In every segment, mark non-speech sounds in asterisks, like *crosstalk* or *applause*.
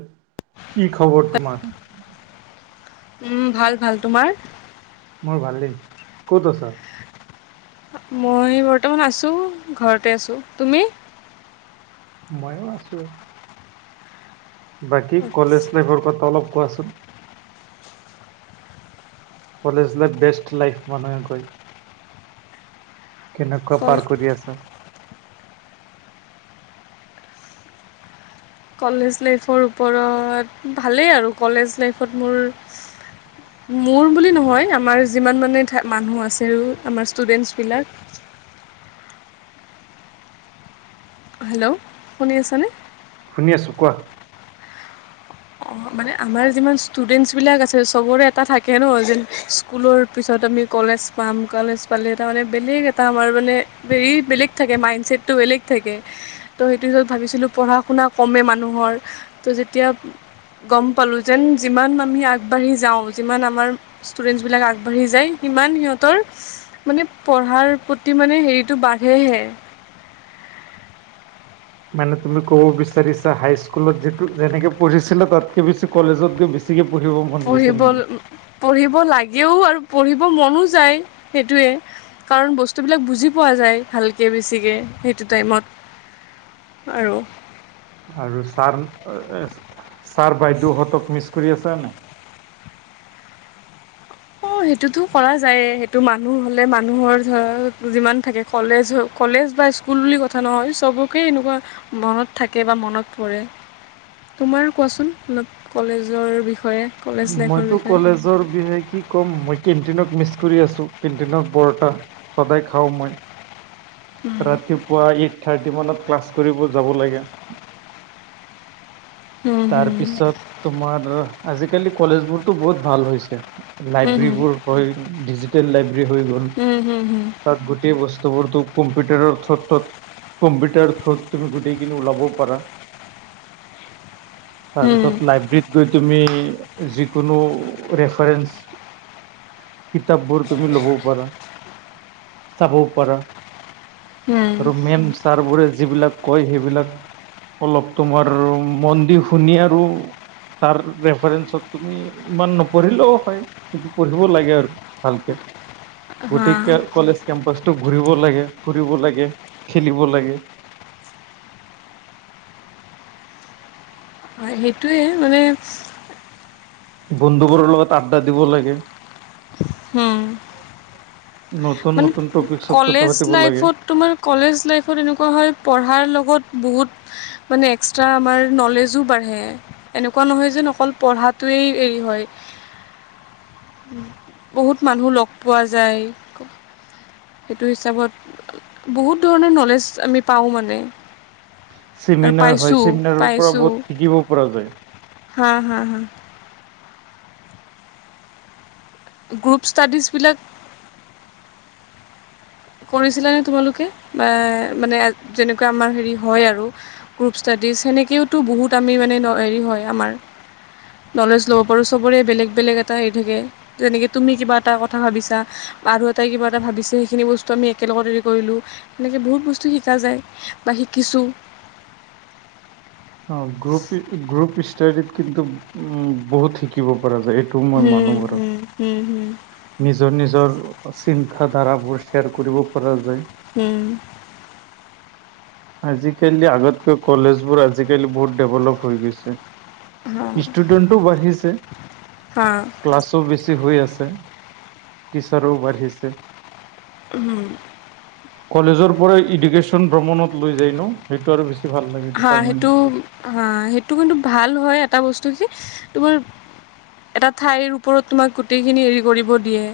উ। কি খবৰ তোমাৰ। উম, ভাল ভাল তোমাৰ? মোৰ ভাল দেই। ক'ত আছা? মই বৰ্তমান আছো ঘৰতে আছো তুমি। মইয়ো আছো। বাকী কলেজ লাইফৰ কথা, অলপ কোৱাচোন। কলেজ লাইফ বেষ্ট লাইফ মানুহে কয়। কেনেকুৱা কল পাৰ কৰি আছা। কলেজ লাইফৰ ওপৰত ভালেই আৰু কলেজ লাইফত মোৰ মোৰ বুলি নহয় আমাৰ যিমান মানে মানুহ আছে আমাৰ ষ্টুডেণ্টছবিলাক। হেল্ল' শুনি আছনে। শুনি আছো কোৱা। অঁ, মানে আমাৰ যিমান ষ্টুডেণ্টছবিলাক আছে চবৰে এটা থাকে ন যেন স্কুলৰ পিছত আমি কলেজ পাম কলেজ পালে তাৰ মানে বেলেগ এটা আমাৰ মানে হেৰি বেলেগ থাকে মাইণ্ডচছেটটো বেলেগ থাকে। ত' সেইটো পিছত ভাবিছিলো পঢ়া শুনা কমে মানুহৰ ত যেতিয়া। গম পালো যেন যিমান আমি আগবাঢ়ি যাওঁ যিমান আমাৰ ষ্টুডেন্টছ বিলাক আগবাঢ়ি যায় সিমান সিহঁতৰ, মানে পঢ়াৰ প্ৰতি মানে হেৰিটো বাঢ়েহে, মানে তুমি ক'ব বিচাৰিছা হাইস্কুলত যিটো যেনেকে পঢ়িছিলা তাতকে বেছি কলেজত গৈ বেছি বেচিকে পঢ়িব ম পঢ়িব পঢ়িব লাগেও আৰু পঢ়িব মনো যায় সেইটোৱে। কাৰণ বস্তুবিলাক বুজি পোৱা যায়, ভালকে বেছিকে সেইটো টাইমত। আৰু আৰু ছাৰ এ ছাৰ বাইদেউ সতক মিছ কৰি আছা নাই। অ সেইটোতো কৰা যায় এ সেইটো মানুহ হলে মানুহৰ ধৰ যিমান থাকে। কলেজ কলেজ বা স্কুল বুলি কথা নহয়, চবকে এনেকুৱা। মনত থাকে বা মনত পৰে। তোমাৰ কোৱাচোন ম কলেজৰ বিষয়ে। কলেজ লাইফৰ মইতো বিষয়ে কলেজৰ বিষয়ে কি ক'ম মই কেণ্টিনক মিছ কৰি আছো, কেণ্টিনত পৰটা সদায় খাওঁ মই। উম ৰাতিপুৱা এইট থাৰ্টি মানত ক্লাছ কৰিব যাব লাগে। হুম তাৰ হুম পিছত তোমাৰ ধৰ আজিকালি কলেজ বোৰত‌ বহুত ভাল হৈছে। হুম লাইব্ৰেৰী হুম বোৰ হৈ ডিজিটেল লাইব্ৰেৰী হৈ গ'ল। হুম হুম হুম তাত গোটেই বস্তুবোৰটো‌, কম্পিউটাৰৰ থ্ৰতত কম্পিউটাৰ থ্ৰুত তুমি গোটেইখিনি ওলাবও পাৰা। হুম তাৰপিছত লাইব্ৰেৰীত, গৈ তুমি যিকোনো ৰেফাৰেন্ঞ্চ কিতাপবোৰ তুমি ল'বও পাৰা, চাবও পাৰা। হুম আৰু মেম ছাৰ বোৰে যিবিলাক কয় সেইবিলাক, অলপ তোমাৰ মন দি শুনি আৰু তাৰ ৰেফাৰেন্ঞ্চত তুমি ইমান নপঢ়িলেও হয় কিন্তু পঢ়িব লাগে আৰু ভালকে। গতিকে হা কলেজ কেম্পাচটো ঘূৰিব লাগে, ফুৰিব লাগে, খেলিব লাগে। হয় সেইটোৱে মানে। বন্ধুবোৰৰ লগত আড্ডা দিব লাগে। উম। নতুন মানে নতুন টপিকছত কথা কলেজ পাতিব লাগে লাইফত তোমাৰ কলেজ লাইফত এনেকুৱা হয় পঢ়াৰ লগত বহুত মানে এক্সট্ৰা আমাৰ নলেজো বাঢ়ে। এনেকুৱা নহয় যেন অকল পঢ়াটোৱেই হেৰি হয়। বহুত মানুহ লগ পোৱা যায়। সেইটো হিচাপত বহুত ধৰণৰ নলেজ আমি পাওঁ মানে। আৰু চেমিনাৰ হয় পাইছোঁ চেমিনাৰৰ পৰা পাইছোঁ বহুত শিকিব পৰা যায়। হা, হা, হা। গ্ৰুপ, ষ্টাডিজবিলাক কৰিছিলানে তোমালোকে বা মানে যেনেকুৱা আমাৰ হেৰি হয় আৰু গ্ৰুপ ষ্টাডিজ সেনেকেওতো বহুত আমি মানে হেৰি হয় আমাৰ। নলেজ ল'ব পাৰোঁ চবৰে বেলেগ বেলেগ এটা হেৰি থাকে। যেনেকে তুমি কিবা এটা কথা ভাবিছা আৰু এটাই কিবা এটা ভাবিছে সেইখিনি বস্তু তো আমি একেলগত হেৰি কৰিলো এনেকে বহুত বস্তু শিকা যায় বা শিকিছোঁ। অ গ্ৰ গ্ৰুপ ড কিন্তু উ বহুত শিকিব পৰা যায়। মই মানো হম বাৰু হুম হুম হুম, নিজৰ নিজৰ চিন্তাধাৰাবোৰ শ্বেয়াৰ কৰিব পৰা যায়। হ'ম। আজিকালি আগতকৈ কলেজ বোৰ আজিকালি বহুত ডেভলপ হৈ গৈছে। হা ষ্টুডেণ্টো বাঢ়িছে। হা ক্লাছো বেছি হৈ আছে টিচাৰো বাঢ়িছে। উম, কলেজৰ পৰাই এডুকেশ্যন ভ্ৰমণত লৈ যায় ন সেইটো আৰু ভাল লাগে হা ডিপাৰ্টমেন্ট সেইটো ৱাইজ। হা সেইটো কিন্তু ভাল হয় এটা বস্তু কি তোমাৰ। এটা ঠাইৰ ওপৰত তোমাক গোটেইখিনি হেৰি কৰিব দিয়ে।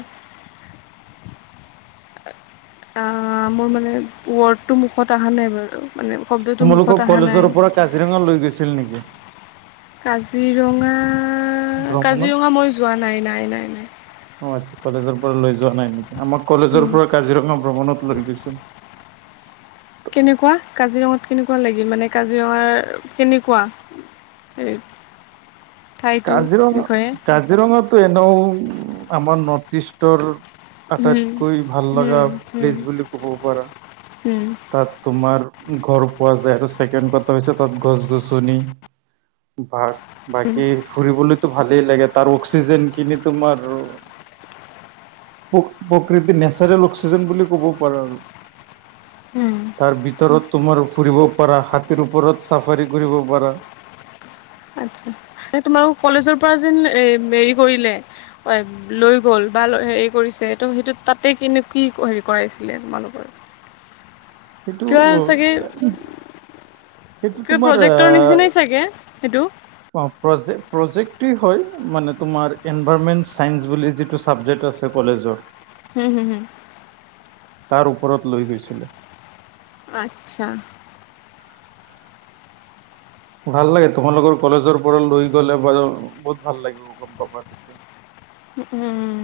মোৰ মানে ৱৰ্ডটো মুখত অহা নাই বাৰু মানে শব্দটো তোমালোকক মুখত অহা কলেজৰ নাই। পৰা কাজিৰঙা লৈ গৈছিল নেকি। কাজিৰঙা ভ্ৰমণত? কাজিৰঙা মই যোৱা নাই নাই নাই নাই। অ আচ্ছা কলেজৰ পৰা লৈ যোৱা নাই নেকি আমাক কলেজৰ উম পৰা কাজিৰঙা ভ্ৰমণত লৈ গৈছিল। কেনেকুৱা কাজিৰঙাত কেনেকুৱা লাগে মানে কাজিৰঙাৰ কেনেকুৱা। সেই, কাজিৰঙা কাজিৰঙটো এনেও আমাৰ নৰ্থ ইষ্টৰ, উম আটাইতকৈ ভাল লগা উম উম প্লেচ বুলি ক'ব পাৰা। উম তাত তোমাৰ গড় পোৱা যায় আৰু ছেকেণ্ড কথা হৈছে তাত গছ গছনি। বাঘ, কি ফুৰিবলৈতো ভালেই লাগে তাৰ অক্সিজে কিনি তোমাৰ। প্ৰ প্ৰকৃতিৰ নেচাৰেল অক্সিজেন বুলি ক'ব পাৰা আৰু উম তাৰ ভিতৰত তোমাৰ ফুৰিব পাৰা হাতীৰ ওপৰত চাফাৰী কৰিব পাৰা। আচ্ছা এই তোমালোক কলেজৰ পৰা যেন হেৰি কৰিলে। লৈ গ'ল বা হেৰি কৰিছে ত সেইটো তাতে কি কি হেৰি কৰাইছিলে তোমালোকৰ। সেইটো কিবা চাগে সেইটো কিবা তোমাৰ প্ৰজেক্টৰ নিচিনাই চাগে সেইটো। প্ৰ প্ৰজেক্টেই হয় মানে তোমাৰ এনভাইৰনমেণ্ট চাইন্স বুলি যিটো চাবজেক্ট আছে কলেজৰ। হুম হুম হুম, তাৰ ওপৰত লৈ গৈছিলে। আচ্ছা, ভাল লাগে তোমালোকৰ কলেজৰ পৰা লৈ গ'লে বাৰু বহুত ভাল লাগিব গম পাপা তেতিয়া। উম উম,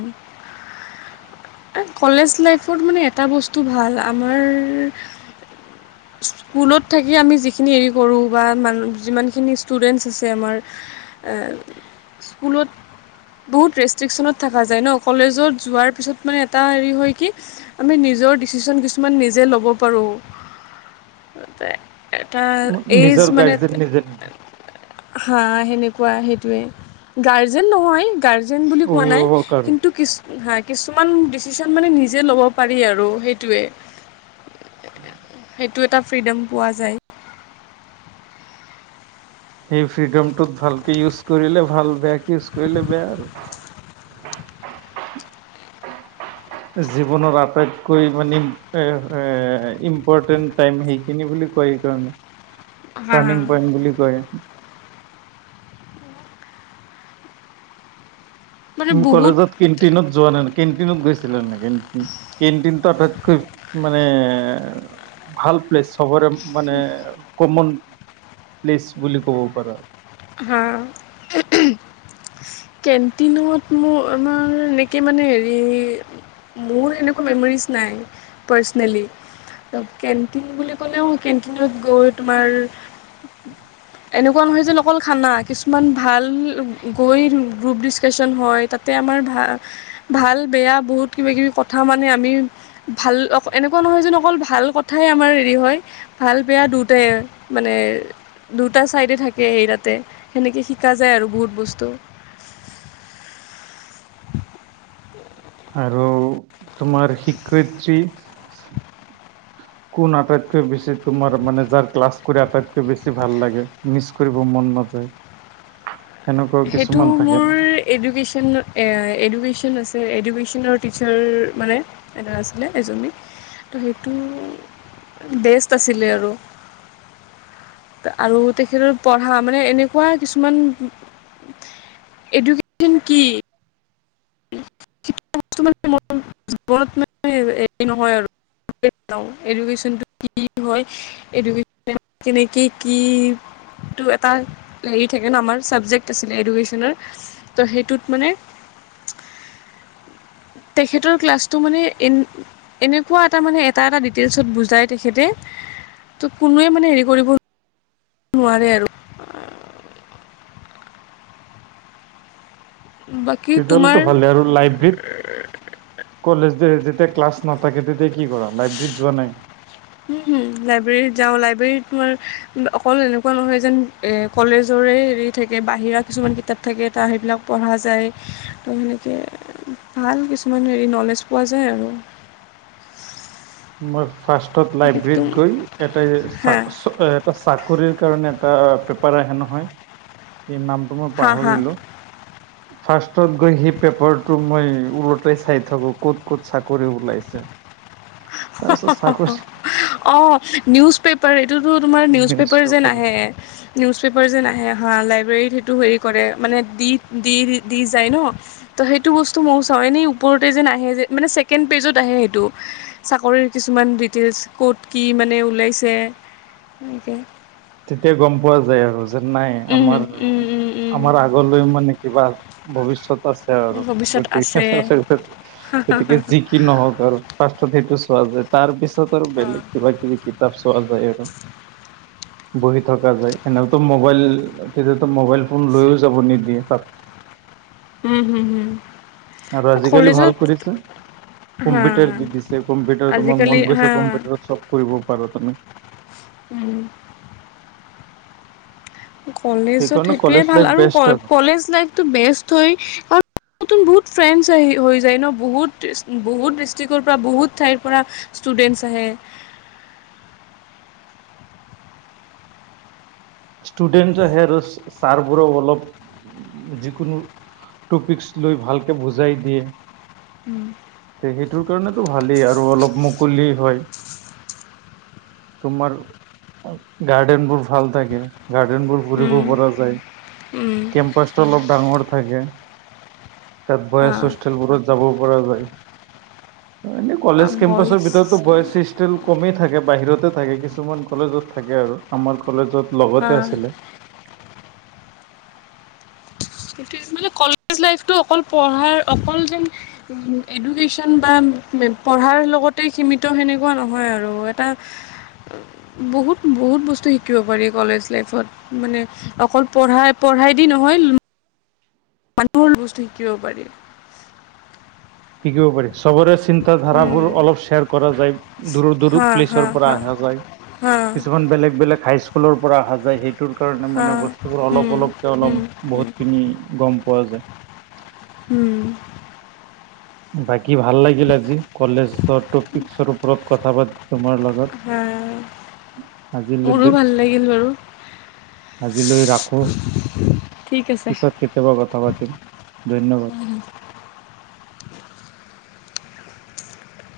কলেজ লাইফত মানে এটা বস্তু ভাল আমাৰ *inaudible* স্কুলত থাকি আমি যিখিনি হেৰি কৰোঁ বা মান যিমানখিনি ষ্টুডেন্টছ আছে আমাৰ। স্কুলত বহু ৰেচ ষ্ট্ৰিক্যনত থকা যায় ন কলেজত যোৱাৰ পিছত মানে এটা হেৰি হয় কি। আমি নিজৰ ডিচিচন কিছুমান নিজে ল'ব পাৰো। এটা এইজ নিজৰ মানে। গাৰ্জেন নিজে নিজে হা সেনেকুৱা সেইটোৱে গাৰ্জেন নহয় গাৰ্জেন বু পোৱা নাই অভিভাৱক আৰু কিন্তু কিছ হা কিছুমান ডিচিশন মানে নিজে ল'ব পাৰি আৰু সেইটোৱে উম *unintelligible* সেইটো এটা ফ্ৰীডম পোৱা যায় সেই ফ্ৰীডমটোত ভালকে ইউজ কৰিলে ভাল, বেয়াকে ইউজ কৰিলে বেয়া আৰু জীৱনৰত আটাইতকৈ মানে এ ইম্পৰ্টেণ্ট। টাইম সেইখিনি বুলি কয় সেই কাৰণে হা টাৰ্ণিং পইন্ট বুলি কয়। মানে তুমি বহুত কলেজত কেণ্টিনত যোৱা নাই কেণ্টিনত গৈছিলা নি কেন্টিন টো আটাইতকৈ মানে ভাল প্লেছ। সবৰে মানে কমন প্লেচ বুলি ক'ব পাৰা। হা। কেণ্টিনত মোৰ আমাৰ এনেকে মানে হেৰি। মোৰ এনেকুৱা মেমৰিজ নাই পাৰ্চনেলি। কেণ্টিন বুলি ক'লেও কেণ্টিনত গৈ তোমাৰ এনেকুৱা নহয় যে অকল খানা কিছুমান ভাল গৈ গ্ৰুপ ডিছকাশচন হয় তাতে আমাৰ ভা ভাল বেয়া বহুত কিবা কিবি কথা মানে আমি ভাল অ এনেকুৱা নহয় যেন অকল ভাল কথাই আমাৰ হেৰি হয় ভাল বেয়া দুটাই মানে দুটা চাইডে থাকে সেই তাত তে সেনেকে শিকা যায় আৰু বহুত বস্তু আৰু তোমাৰ শিক্ষয়িত্ৰী কোন আটাইতকৈ বেছি তোমাৰ মানে যাৰ ক্লাছ কৰি আটাইতকৈ বেছি ভাল লাগে? মিচ কৰিব মন নাযায় সেনেকুৱাও কিছুমান থাকে ন এডুকেশ্যনত এডুকেশ্যন আছে এডুকেশ্যনৰ টিচাৰ মানে এটা আছিলে এজনী ত' সেইটো বেষ্ট আছিলে আৰু আৰু তেখেতৰ পঢ়া মানে এনেকুৱা কিছুমান এডুকেশ্যন কি? *unintelligible* জীৱনত মানে হেৰি নহয় আৰু এডুকেশ্বন টো কি হয়, এডুকেশ্বন মানে কেনেকে কি? এটা হেৰি থাকে ন আমাৰ চাবজেক্ট আছিলে এডুকেশ্যনৰ ত' সেইটোত মানে তেখেতৰ ক্লাছটো মানে এন এনেকুৱা এটা মানে এটা এটা ডিটেইলছত বুজাই তেখেতে, ত কোনোৱে মানে হেৰি কৰিব নোৱাৰে আৰু। বাকী তেতিয়া হ'লেতো তোমাৰ ভালে আৰু লাইভ্ৰীট কলেজ যে যেতিয়া ক্লাছ নাথাকে তেতিয়া কি কৰা লাইব্ৰেৰীত যোৱা নাই? লাইব্ৰেৰীত যাওঁ লাইব্ৰেৰীত তোমাৰ অকল এনেকুৱা নহয় যেন এ কলেজৰে হেৰি থাকে বাহিৰা কিছুমান কিতাপ থাকে তাৰ সেইবিলাক পঢ়া যায় ত সেনেক তে ভাল কিছুমান হেৰি নলেজ পোৱা যায় আৰু। মই ফাৰ্ষ্টত বাকী তুম লাইব্ৰেৰীত গৈ এটা চা হা চ এ এটা চাকৰিৰ কাৰণে এটা পেপাৰ আহে নহয় কি নামটো মই হা হা পাহৰিলোঁ *inaudible* ফাৰ্ষ্টত গৈ সেই পেপাৰটো মই ওলতে চাই থাকো ক'ত ক'ত চাকৰি ওলাইছে। তাৰপিছত চাকৰি অ নিউজ পেপ- পাৰ এইটোতো তোমাৰ নিউজ পেপাৰ যেন আহে। নিউজ পেপাৰ যেন আহে হাঁ লাইব্ৰেৰীত সেইটো হেৰি কৰে মানে দি দি দি যায় ন। ত সেইটো বস্তু মও চাওঁ এনেই ওপৰতে যেন আহে যে মানে ছেকেণ্ড পেজত আহে সেইটো। চাকৰিৰ কিছুমান ডিটেইলছ ক'ত কি মানে ওলাইছে এনেকে। তেতিয়া গম পোৱা যায় আৰু যেন নাই উম, আমাৰ উম, উম, আমাৰ আগলৈ মানে কিবা ভৱিষ্যত আছ- আৰু উম, ভৱিষ্যত আছে। গতিকে আৰু জি- কি নহক আৰু পাত সেইটো চোৱা যায় তাৰ পিছত আৰু অ'। বেলেগ কিবা কিবি কিতাপ চোৱা যায় আৰু। বহি থকা যায় সেনেওতো মোবাইল তেতিয়াটৈ মোবাইল ফোন লৈও যাব নিদিয়ে তাত। উম হুম হুম। আৰু আজিকালি ভাল কৰিছে। হা কম্পিউটাৰ দিছে কম্পিউটাৰ তোমাৰ আজিকালি মন হা গৈছে কম্পিউটাৰত চব কৰিব পাৰা তুমি। উম। কলেজত সেইকাৰণে সেইটোৱে কলেজ ভাল লাইফ আৰু বেষ্ট কলেজ লাইফটো বেষ্ট হয়। কাৰ- নতুন বহুত ফ্ৰেণ্ডছ আহি হৈ যায় ন বহুত বহুত ডিষ্ট্ৰিক্টৰ পৰা বহুত ঠাইৰ পৰা ষ্টোদেঞ্চ আহে। ষ্টুডেণ্ট আহে আৰু ছাৰবোৰো অলপ যিকোনো টপিকচ লৈ ভালকে বুজাই দিয়ে। উম। সেইটোৰ কাৰণেতো ভালেই আৰু অলপ মুকলি হয়। তোমাৰ গাৰ্ডেনবোৰ ভাল থাকে। গাৰ্ডেনবোৰ ফুৰিব উম পৰা যায়, উম কেম্পাছটো অলপ ডাঙৰ থাকে। তাত হা বয়েসষ্ঠেলবোৰত যাবও পৰা যায়। এনে- কলেজ বইজ কেম্পাছৰ ভিতৰতো বয়সৃষ্ট টিল কমেই থাকে বাহিৰতে থাকে কিছুমান কলেজত থাকে আৰু আমাৰ কলেজত হা লগতে আছিলে। সেইটোৱে মানে কলেজ লাইফটো অকল পঢ়াৰ অকল যেন এডুকেশ্যন বা পঢ়াৰ লগতে সীমিত সেনেকুৱা নহয় আৰু এটা *inaudible* বহুত বহুত বস্তু শিকিব পাৰি কলেজ লাইফত মানে অকল পঢ়াই পঢ়াই দি নহয় মানুহল বস্তু শিকিব পাৰি। শিকিব পাৰি চবৰে চিন্তা ধাৰাবোৰ অলপ শ্বেয়াৰ কৰা যায়, দূৰৰ দূৰ হা হা প্লেচৰ পৰা হা আহা যায়। হা কিছুমান বেলেগ বেলেগ হাইস্কুলৰ পৰা অহা যায় সেইট- টোৰ কাৰণে হা মানে বস্তুবোৰ অলপ উম অলপকৈ উম অলপ উম বহুতখিনি গম পোৱা যায়। উম। বাকী ভাল লাগিল আজি কলেজৰ টপিকচৰ ওপৰত কথা পাতি তোমাৰ লগত। *inaudible* হা আজিলৈ মোৰো ভাল লাগিল বাৰু আজিলৈ ৰাখো ঠিক আছে পিছত কে কেতিয়াবা কথা পাতিম ধন্যবাদ।